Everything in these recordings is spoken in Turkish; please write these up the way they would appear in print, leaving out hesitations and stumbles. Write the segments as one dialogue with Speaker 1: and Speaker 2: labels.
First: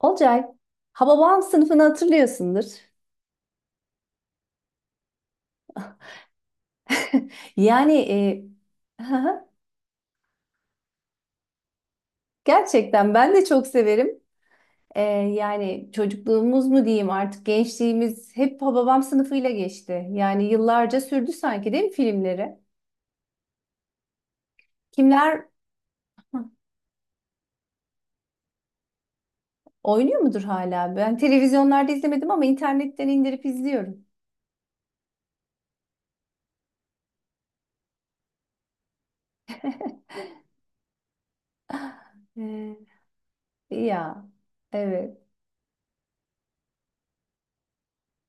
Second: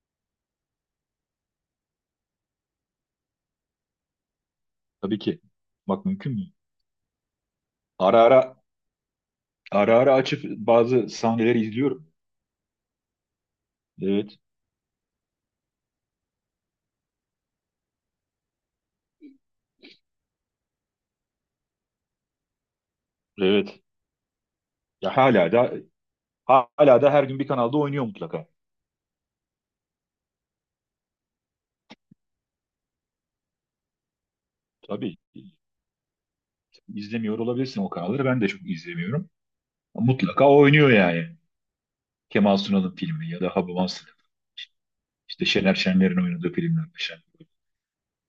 Speaker 1: Olcay, Hababam sınıfını hatırlıyorsundur.
Speaker 2: Tabii ki. Bak mümkün mü?
Speaker 1: Yani
Speaker 2: Ara ara
Speaker 1: e,
Speaker 2: ara ara açıp bazı sahneleri izliyorum.
Speaker 1: gerçekten ben de çok severim.
Speaker 2: Evet.
Speaker 1: Yani çocukluğumuz mu diyeyim artık gençliğimiz hep Hababam sınıfıyla geçti. Yani yıllarca sürdü sanki değil mi filmleri?
Speaker 2: Evet. Ya
Speaker 1: Kimler
Speaker 2: hala da her gün bir kanalda oynuyor mutlaka.
Speaker 1: oynuyor mudur hala? Ben televizyonlarda izlemedim ama internetten indirip izliyorum.
Speaker 2: Tabii. izlemiyor olabilirsin o kanalları. Ben de çok izlemiyorum. Mutlaka oynuyor yani. Kemal Sunal'ın filmi ya da
Speaker 1: E,
Speaker 2: Hababam işte
Speaker 1: ya evet.
Speaker 2: Şener Şenler'in oynadığı filmler. Şen.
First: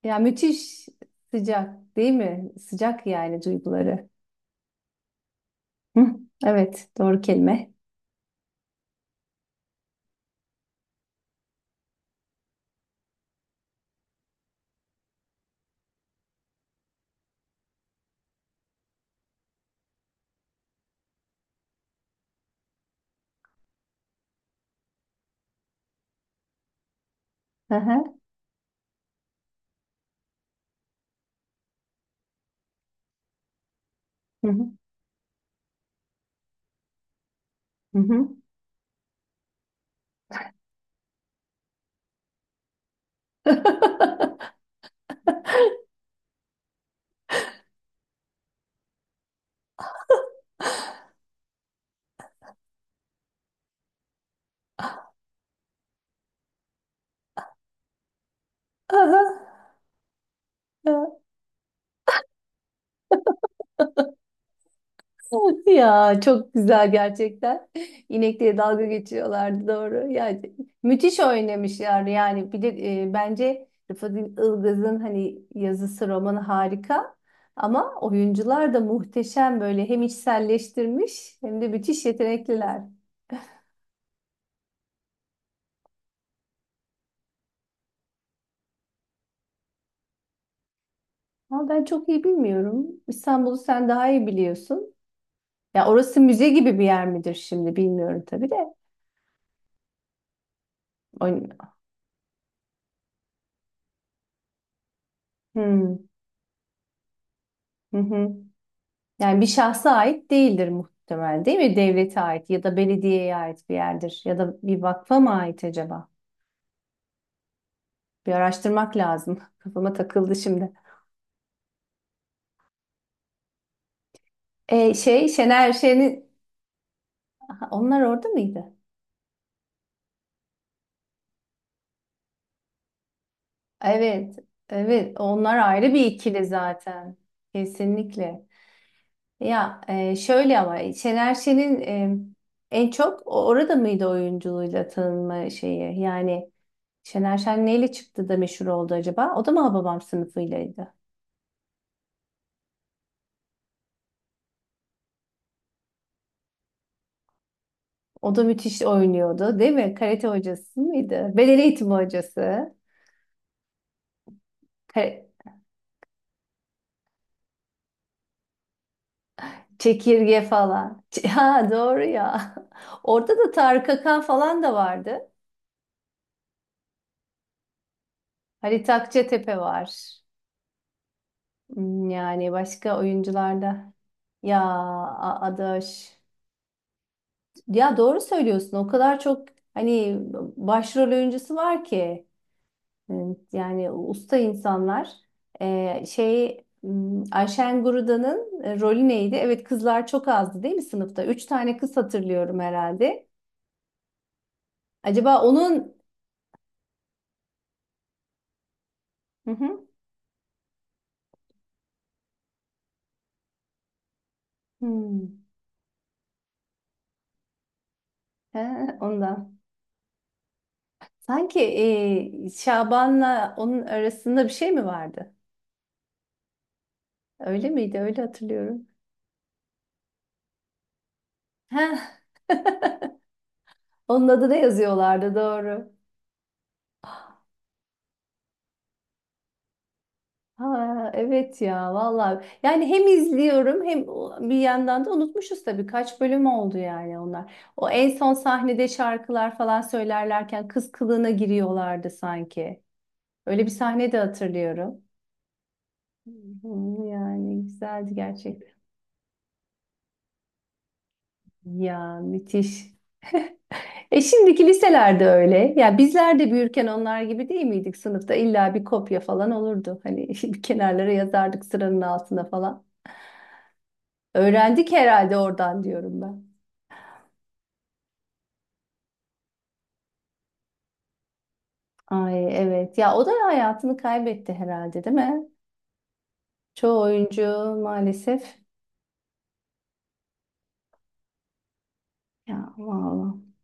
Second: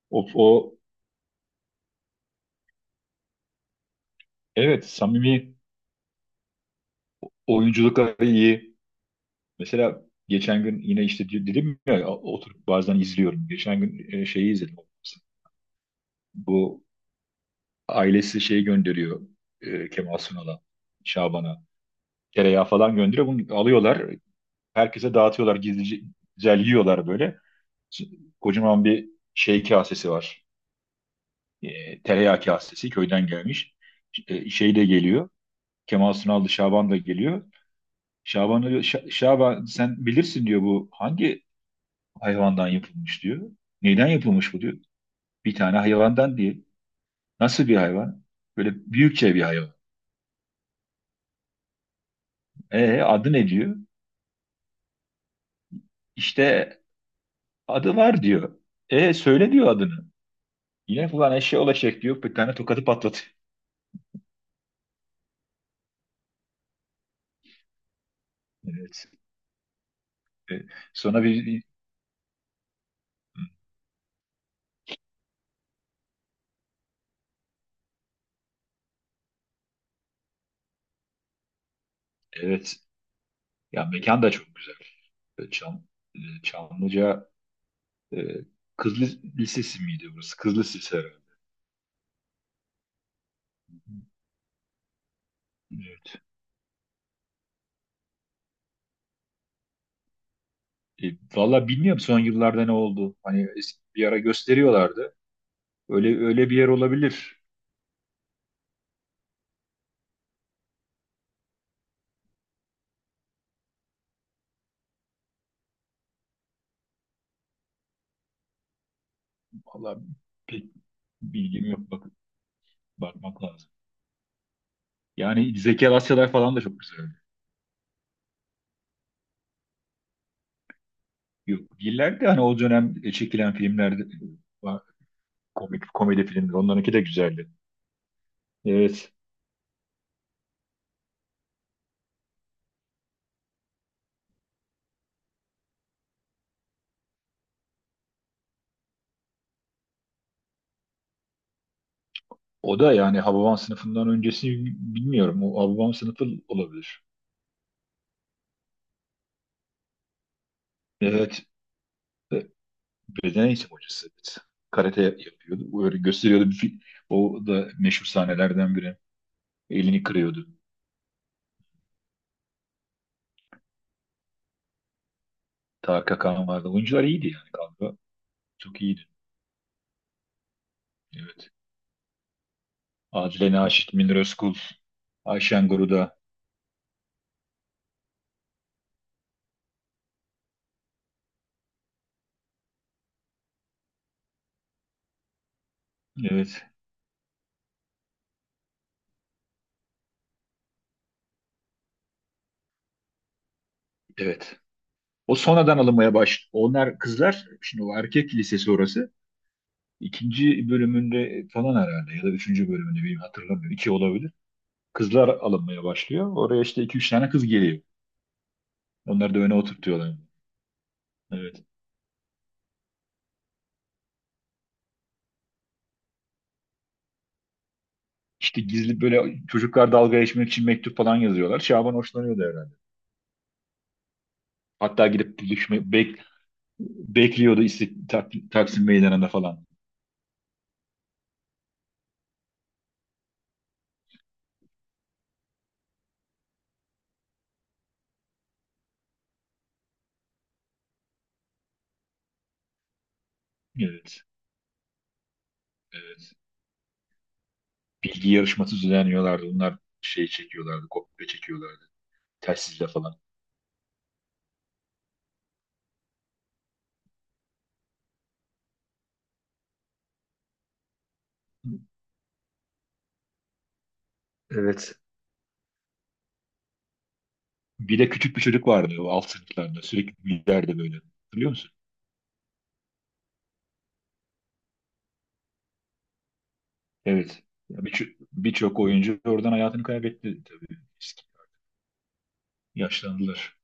Speaker 1: Ya
Speaker 2: O,
Speaker 1: müthiş sıcak değil mi? Sıcak yani duyguları.
Speaker 2: evet, samimi
Speaker 1: Hı, evet, doğru kelime.
Speaker 2: oyunculukları iyi. Mesela geçen gün yine işte dedim ya oturup bazen izliyorum. Geçen gün şeyi izledim. Bu ailesi şey gönderiyor, Kemal Sunal'a, Şaban'a. Tereyağı falan gönderiyor. Bunu alıyorlar. Herkese dağıtıyorlar. Gizlice güzel yiyorlar böyle.
Speaker 1: Hı hı,
Speaker 2: Kocaman bir şey kasesi var. E, tereyağı kasesi köyden gelmiş.
Speaker 1: hı
Speaker 2: E,
Speaker 1: hı,
Speaker 2: şey de geliyor. Kemal Sunal da Şaban da geliyor.
Speaker 1: hı hı.
Speaker 2: Şaban diyor, "Şa- Şaban sen bilirsin diyor, bu hangi hayvandan yapılmış diyor. Neyden yapılmış bu diyor. Bir tane hayvandan değil. Nasıl bir hayvan? Böyle büyükçe bir hayvan. E adı ne diyor? İşte adı var diyor. E
Speaker 1: Aha,
Speaker 2: söyle diyor adını.
Speaker 1: ya.
Speaker 2: Yine falan eşya olacak diyor. Bir tane tokatı patlatıyor.
Speaker 1: Ya, çok güzel gerçekten. İnekliğe dalga
Speaker 2: Evet.
Speaker 1: geçiyorlardı, doğru. Yani
Speaker 2: E,
Speaker 1: müthiş
Speaker 2: Sonra bir
Speaker 1: oynamışlar yani bir de bence Rıfat Ilgaz'ın hani yazısı romanı harika, ama oyuncular da muhteşem, böyle hem içselleştirmiş hem de müthiş
Speaker 2: evet.
Speaker 1: yetenekliler.
Speaker 2: Ya mekan da çok güzel. E, Çam, Çamlıca e, Kız Lis- Lisesi miydi burası? Kız Lisesi herhalde.
Speaker 1: Ama ben çok iyi bilmiyorum. İstanbul'u sen daha iyi biliyorsun. Ya
Speaker 2: Evet.
Speaker 1: orası müze gibi bir yer midir şimdi bilmiyorum tabii de.
Speaker 2: E,
Speaker 1: Oyn-
Speaker 2: Valla bilmiyorum son yıllarda ne oldu. Hani es- bir ara gösteriyorlardı.
Speaker 1: Hmm.
Speaker 2: Öyle bir yer olabilir.
Speaker 1: Hı hı. Yani bir şahsa ait değildir muhtemelen, değil mi? Devlete ait ya da belediyeye ait bir yerdir, ya da bir vakfa mı ait acaba? Bir araştırmak lazım. Kafama
Speaker 2: Valla
Speaker 1: takıldı
Speaker 2: pek
Speaker 1: şimdi.
Speaker 2: bilgim yok. Bak, bakmak lazım.
Speaker 1: Şey,
Speaker 2: Yani
Speaker 1: Şener
Speaker 2: Zeki
Speaker 1: Şen'in.
Speaker 2: Alasyalar falan da çok güzel.
Speaker 1: Aha, onlar orada mıydı?
Speaker 2: Yok, değiller de hani o dönem çekilen filmlerde
Speaker 1: Evet. Evet, onlar
Speaker 2: komik
Speaker 1: ayrı bir
Speaker 2: komedi
Speaker 1: ikili
Speaker 2: filmler onlarınki de
Speaker 1: zaten.
Speaker 2: güzeldi.
Speaker 1: Kesinlikle.
Speaker 2: Evet.
Speaker 1: Ya şöyle, ama Şener Şen'in en çok orada mıydı oyunculuğuyla tanınma şeyi? Yani Şener Şen neyle çıktı da meşhur oldu acaba? O da mı Hababam sınıfıylaydı?
Speaker 2: O da yani Hababam sınıfından öncesi bilmiyorum. O Hababam sınıfı olabilir.
Speaker 1: O da müthiş oynuyordu, değil mi? Karate hocası mıydı?
Speaker 2: Evet.
Speaker 1: Beden eğitimi
Speaker 2: E,
Speaker 1: hocası.
Speaker 2: Beden eğitim hocası. Evet. Karate
Speaker 1: Kare-
Speaker 2: yapıyordu. Öyle gösteriyordu. Bir fi- o da meşhur sahnelerden biri. Elini
Speaker 1: Çekirge
Speaker 2: kırıyordu.
Speaker 1: falan. Ha, doğru ya. Orada da Tarık Akan falan da vardı.
Speaker 2: Tarık Akan vardı. Oyuncular iyiydi yani galiba. Çok
Speaker 1: Halit
Speaker 2: iyiydi.
Speaker 1: Akçatepe var.
Speaker 2: Evet.
Speaker 1: Yani başka
Speaker 2: Adile
Speaker 1: oyuncularda.
Speaker 2: Naşit, Münir Özkul,
Speaker 1: Ya
Speaker 2: Ayşen
Speaker 1: Adaş.
Speaker 2: Guruda.
Speaker 1: Ya, doğru söylüyorsun. O kadar çok hani başrol oyuncusu var ki, e, yani usta insanlar.
Speaker 2: Evet.
Speaker 1: Şey, Ayşen Guruda'nın rolü neydi? Evet, kızlar çok azdı değil mi sınıfta? Üç tane kız hatırlıyorum herhalde.
Speaker 2: Evet. O
Speaker 1: Acaba
Speaker 2: sonradan
Speaker 1: onun.
Speaker 2: alınmaya baş. Onlar kızlar, şimdi o erkek lisesi orası.
Speaker 1: Hı hı.
Speaker 2: İkinci bölümünde falan herhalde ya da üçüncü bölümünde bilmiyorum, hatırlamıyorum. İki olabilir. Kızlar
Speaker 1: Hmm.
Speaker 2: alınmaya başlıyor. Oraya işte iki üç tane kız geliyor.
Speaker 1: He,
Speaker 2: Onları da
Speaker 1: ondan.
Speaker 2: öne oturtuyorlar.
Speaker 1: Sanki
Speaker 2: Evet.
Speaker 1: Şaban'la onun arasında bir şey mi vardı? Öyle miydi? Öyle
Speaker 2: İşte
Speaker 1: hatırlıyorum.
Speaker 2: gizli böyle çocuklar dalga geçmek için mektup falan yazıyorlar. Şaban
Speaker 1: Heh,
Speaker 2: hoşlanıyordu herhalde.
Speaker 1: onun adını
Speaker 2: Hatta
Speaker 1: yazıyorlardı,
Speaker 2: gidip
Speaker 1: doğru.
Speaker 2: düşme, bek, bekliyordu istik, tak, Taksim Meydanı'nda falan.
Speaker 1: Ha, evet ya, vallahi yani hem izliyorum, hem bir yandan da unutmuşuz tabii, kaç bölüm oldu yani onlar. O en son sahnede şarkılar falan söylerlerken kız kılığına giriyorlardı sanki. Öyle bir sahne de
Speaker 2: Evet.
Speaker 1: hatırlıyorum.
Speaker 2: Evet.
Speaker 1: Yani güzeldi
Speaker 2: Bilgi yarışması
Speaker 1: gerçekten.
Speaker 2: düzenliyorlardı. Onlar şey çekiyorlardı, kopya çekiyorlardı.
Speaker 1: Ya,
Speaker 2: Telsizle
Speaker 1: müthiş.
Speaker 2: falan.
Speaker 1: Şimdiki liselerde öyle. Ya, bizler de büyürken onlar gibi değil miydik sınıfta? İlla bir kopya falan olurdu. Hani bir kenarlara yazardık, sıranın altına falan. Öğrendik
Speaker 2: Evet.
Speaker 1: herhalde oradan diyorum ben.
Speaker 2: Bir de küçük bir çocuk vardı o alt sınıflarda. Sürekli gülerdi böyle. Hatırlıyor musun?
Speaker 1: Ay, evet. Ya o da hayatını kaybetti herhalde, değil mi? Çoğu oyuncu
Speaker 2: Evet. Ya birço-
Speaker 1: maalesef.
Speaker 2: birçok oyuncu oradan hayatını kaybetti tabii. Eski-
Speaker 1: Ya vallahi.
Speaker 2: Yaşlandılar.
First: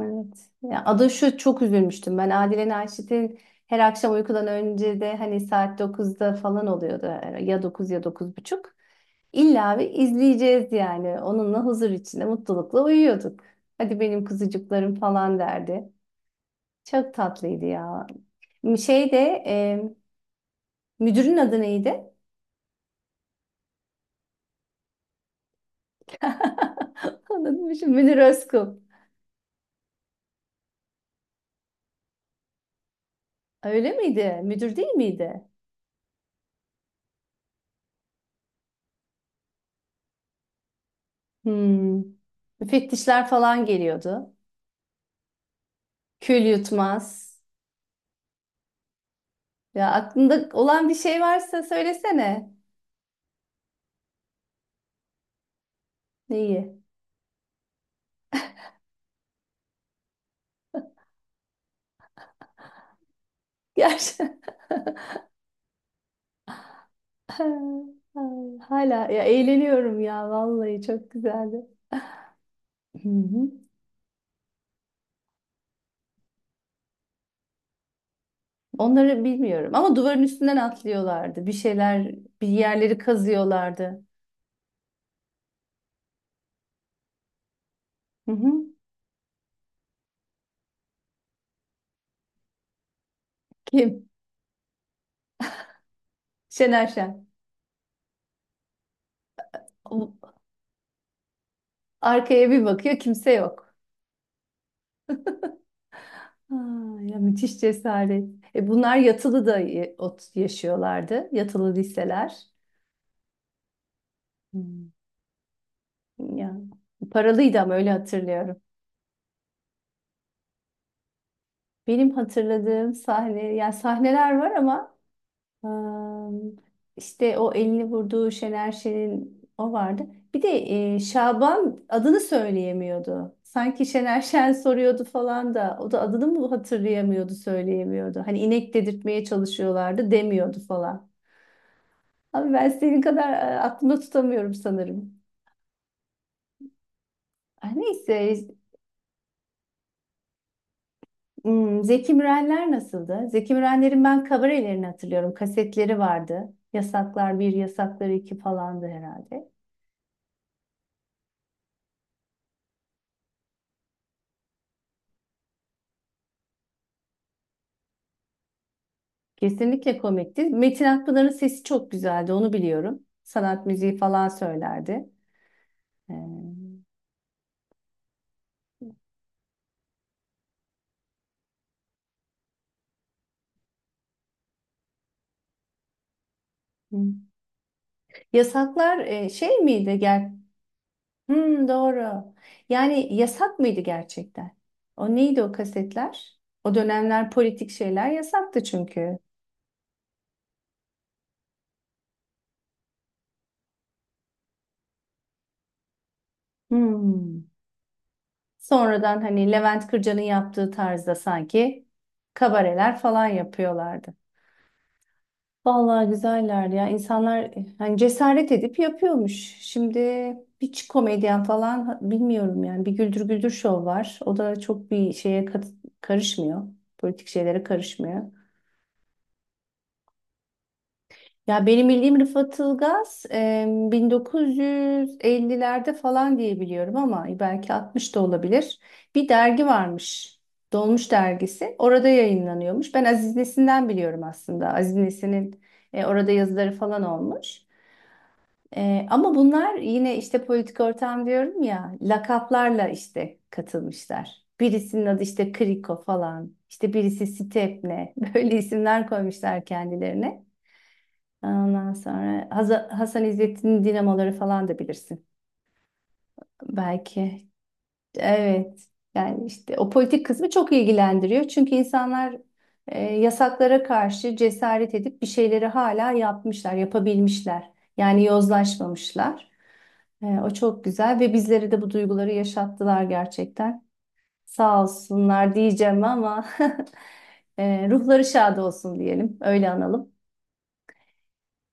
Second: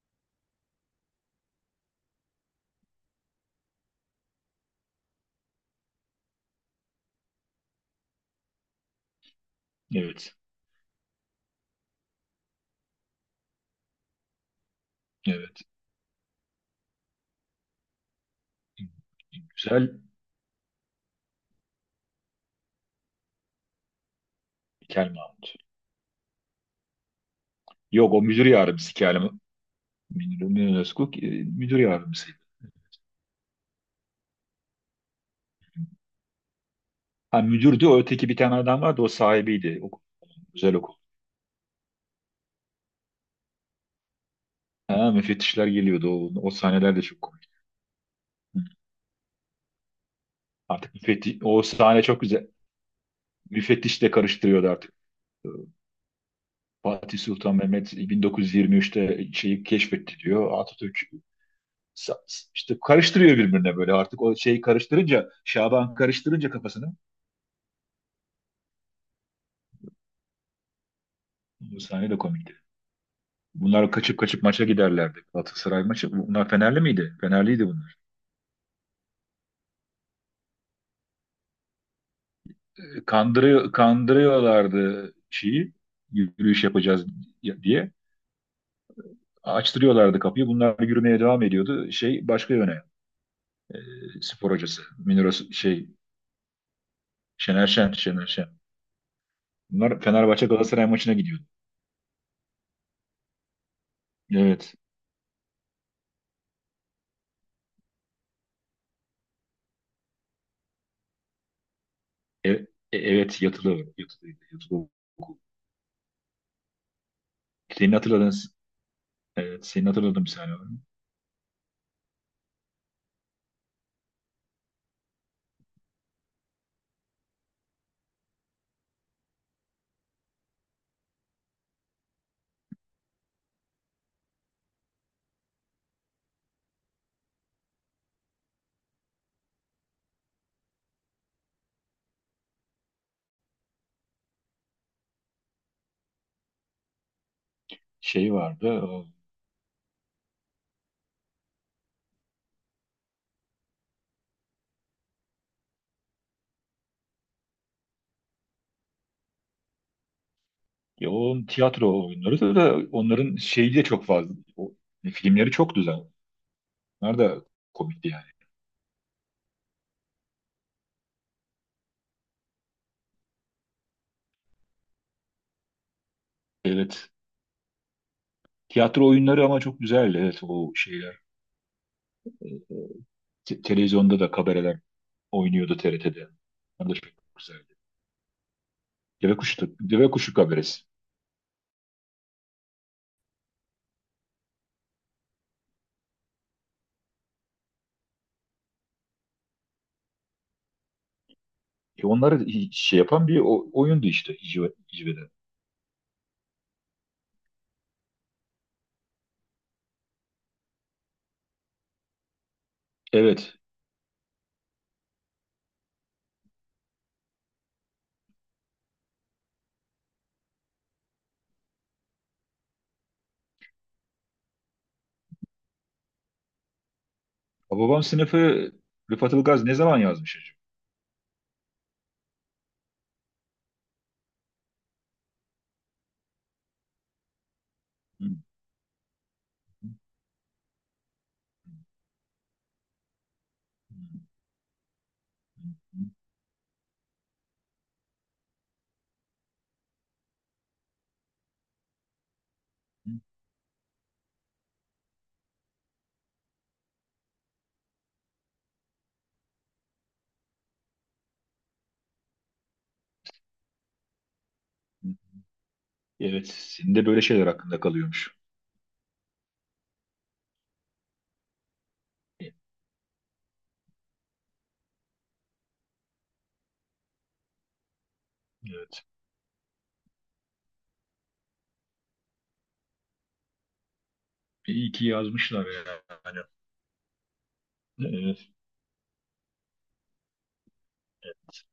Speaker 1: Evet. Ya, adı şu, çok üzülmüştüm. Ben Adile Naşit'in her akşam uykudan önce de hani saat 9'da falan oluyordu. Ya 9 ya dokuz buçuk. İlla bir
Speaker 2: Evet.
Speaker 1: izleyeceğiz yani. Onunla huzur içinde mutlulukla uyuyorduk. Hadi benim kuzucuklarım falan
Speaker 2: Evet.
Speaker 1: derdi. Çok tatlıydı ya. Şey de e,
Speaker 2: Güzel.
Speaker 1: müdürün adı neydi?
Speaker 2: Kel Mahmut.
Speaker 1: Anladım şimdi,
Speaker 2: Yok,
Speaker 1: Münir
Speaker 2: o müdür
Speaker 1: Özkul.
Speaker 2: yardımcısı Kel Mahmut. Münir Özkul müdür yardımcısıydı.
Speaker 1: Öyle miydi? Müdür değil miydi?
Speaker 2: Ha müdürdü o, öteki bir tane adam vardı, o sahibiydi. O, güzel okul.
Speaker 1: Hmm. Müfettişler falan geliyordu.
Speaker 2: Ha, müfettişler geliyordu. O,
Speaker 1: Kül
Speaker 2: o sahneler de
Speaker 1: yutmaz.
Speaker 2: çok komik. Hı.
Speaker 1: Ya, aklında olan bir
Speaker 2: Artık
Speaker 1: şey
Speaker 2: müfettiş,
Speaker 1: varsa
Speaker 2: o sahne çok güzel.
Speaker 1: söylesene.
Speaker 2: Müfettiş de karıştırıyordu artık.
Speaker 1: Neyi?
Speaker 2: Fatih Sultan Mehmet 1923'te şeyi keşfetti diyor. Atatürk işte karıştırıyor birbirine böyle artık o
Speaker 1: Gerçi
Speaker 2: şeyi karıştırınca Şaban karıştırınca kafasını
Speaker 1: hala ya eğleniyorum, ya vallahi çok güzeldi.
Speaker 2: bu sahne de komikti.
Speaker 1: Hı hı.
Speaker 2: Bunlar kaçıp kaçıp maça giderlerdi. Galatasaray maçı. Bunlar Fenerli miydi? Fenerliydi bunlar.
Speaker 1: Onları bilmiyorum ama duvarın üstünden atlıyorlardı. Bir şeyler, bir yerleri
Speaker 2: Kandırıyor,
Speaker 1: kazıyorlardı.
Speaker 2: kandırıyorlardı şeyi, yürüyüş yapacağız diye.
Speaker 1: Hı hı.
Speaker 2: Açtırıyorlardı kapıyı. Bunlar yürümeye devam ediyordu. Şey başka yöne. E,
Speaker 1: Kim?
Speaker 2: spor hocası. Münir şey,
Speaker 1: Şener Şen.
Speaker 2: Şener Şen. Bunlar
Speaker 1: O-
Speaker 2: Fenerbahçe Galatasaray maçına gidiyordu.
Speaker 1: Arkaya bir bakıyor, kimse yok.
Speaker 2: Evet.
Speaker 1: Aa, ya müthiş cesaret. Bunlar yatılı da yaşıyorlardı. Yatılı liseler.
Speaker 2: E- e- evet yatılı. Yatılı,
Speaker 1: Hmm.
Speaker 2: yatılı okul.
Speaker 1: Ya paralıydı ama, öyle
Speaker 2: Senin hatırladığın,
Speaker 1: hatırlıyorum.
Speaker 2: evet, senin hatırladığın bir sahne var mı?
Speaker 1: Benim hatırladığım sahne, yani sahneler var ama ım, işte o elini vurduğu Şener Şen'in, o vardı. Bir de Şaban adını söyleyemiyordu. Sanki Şener Şen soruyordu falan da, o da adını mı hatırlayamıyordu, söyleyemiyordu. Hani inek dedirtmeye çalışıyorlardı, demiyordu falan. Abi, ben senin kadar aklımda tutamıyorum sanırım. Ay,
Speaker 2: Şey
Speaker 1: neyse.
Speaker 2: vardı. O,
Speaker 1: Zeki Mürenler nasıldı? Zeki Mürenlerin ben kabarelerini hatırlıyorum. Kasetleri vardı. Yasaklar bir, Yasaklar 2 falandı herhalde.
Speaker 2: ya onun tiyatro oyunları da onların şeyi de çok fazla. O, filmleri çok güzel. Onlar da komikti yani.
Speaker 1: Kesinlikle komikti. Metin Akpınar'ın sesi çok güzeldi, onu biliyorum. Sanat müziği falan söylerdi. Ee,
Speaker 2: Evet. Tiyatro oyunları ama çok güzeldi. Evet o şeyler. Te- televizyonda da kabareler oynuyordu TRT'de. Onlar da çok
Speaker 1: hmm.
Speaker 2: güzeldi.
Speaker 1: Yasaklar
Speaker 2: Deve
Speaker 1: şey
Speaker 2: kuşu,
Speaker 1: miydi?
Speaker 2: deve kuşu kabaresi.
Speaker 1: Hmm, doğru. Yani yasak mıydı gerçekten? O neydi o kasetler? O dönemler politik şeyler yasaktı çünkü.
Speaker 2: E onları hi- şey yapan bir o- oyundu işte İcve'de.
Speaker 1: Hmm. Sonradan hani Levent Kırca'nın yaptığı tarzda sanki kabareler falan
Speaker 2: Evet.
Speaker 1: yapıyorlardı. Vallahi güzeller ya. İnsanlar hani cesaret edip yapıyormuş. Şimdi hiç komedyen falan bilmiyorum yani. Bir Güldür Güldür show var. O da çok bir şeye karışmıyor. Politik şeylere
Speaker 2: Babam
Speaker 1: karışmıyor.
Speaker 2: sınıfı Rıfat Ilgaz ne zaman yazmış acaba?
Speaker 1: Ya benim bildiğim Rıfat Ilgaz 1950'lerde falan diye biliyorum, ama belki 60 da
Speaker 2: Hı,
Speaker 1: olabilir. Bir dergi
Speaker 2: hı,
Speaker 1: varmış. Dolmuş dergisi. Orada yayınlanıyormuş. Ben Aziz Nesin'den biliyorum aslında. Aziz Nesin'in
Speaker 2: hı,
Speaker 1: orada yazıları falan olmuş. Ama bunlar yine işte politik ortam diyorum ya, lakaplarla
Speaker 2: hı,
Speaker 1: işte katılmışlar. Birisinin adı işte Kriko falan. İşte birisi Stepne. Böyle isimler koymuşlar kendilerine. Ondan sonra Hasan İzzettin'in dinamoları falan da
Speaker 2: hı.
Speaker 1: bilirsin.
Speaker 2: Evet, senin de böyle
Speaker 1: Belki.
Speaker 2: şeyler hakkında kalıyormuş.
Speaker 1: Evet. Yani işte o politik kısmı çok ilgilendiriyor. Çünkü insanlar yasaklara karşı cesaret edip bir şeyleri hala yapmışlar, yapabilmişler. Yani
Speaker 2: Evet.
Speaker 1: yozlaşmamışlar. O çok güzel, ve bizlere de bu duyguları yaşattılar gerçekten. Sağ
Speaker 2: İyi ki
Speaker 1: olsunlar
Speaker 2: yazmışlar
Speaker 1: diyeceğim,
Speaker 2: yani.
Speaker 1: ama ruhları
Speaker 2: Evet.
Speaker 1: şad olsun diyelim. Öyle analım.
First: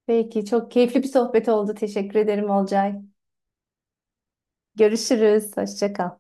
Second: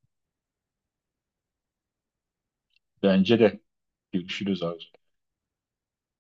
Speaker 1: Peki, çok keyifli bir sohbet oldu. Teşekkür ederim Olcay.
Speaker 2: Bence de. Görüşürüz abi.
Speaker 1: Görüşürüz. Hoşça kal.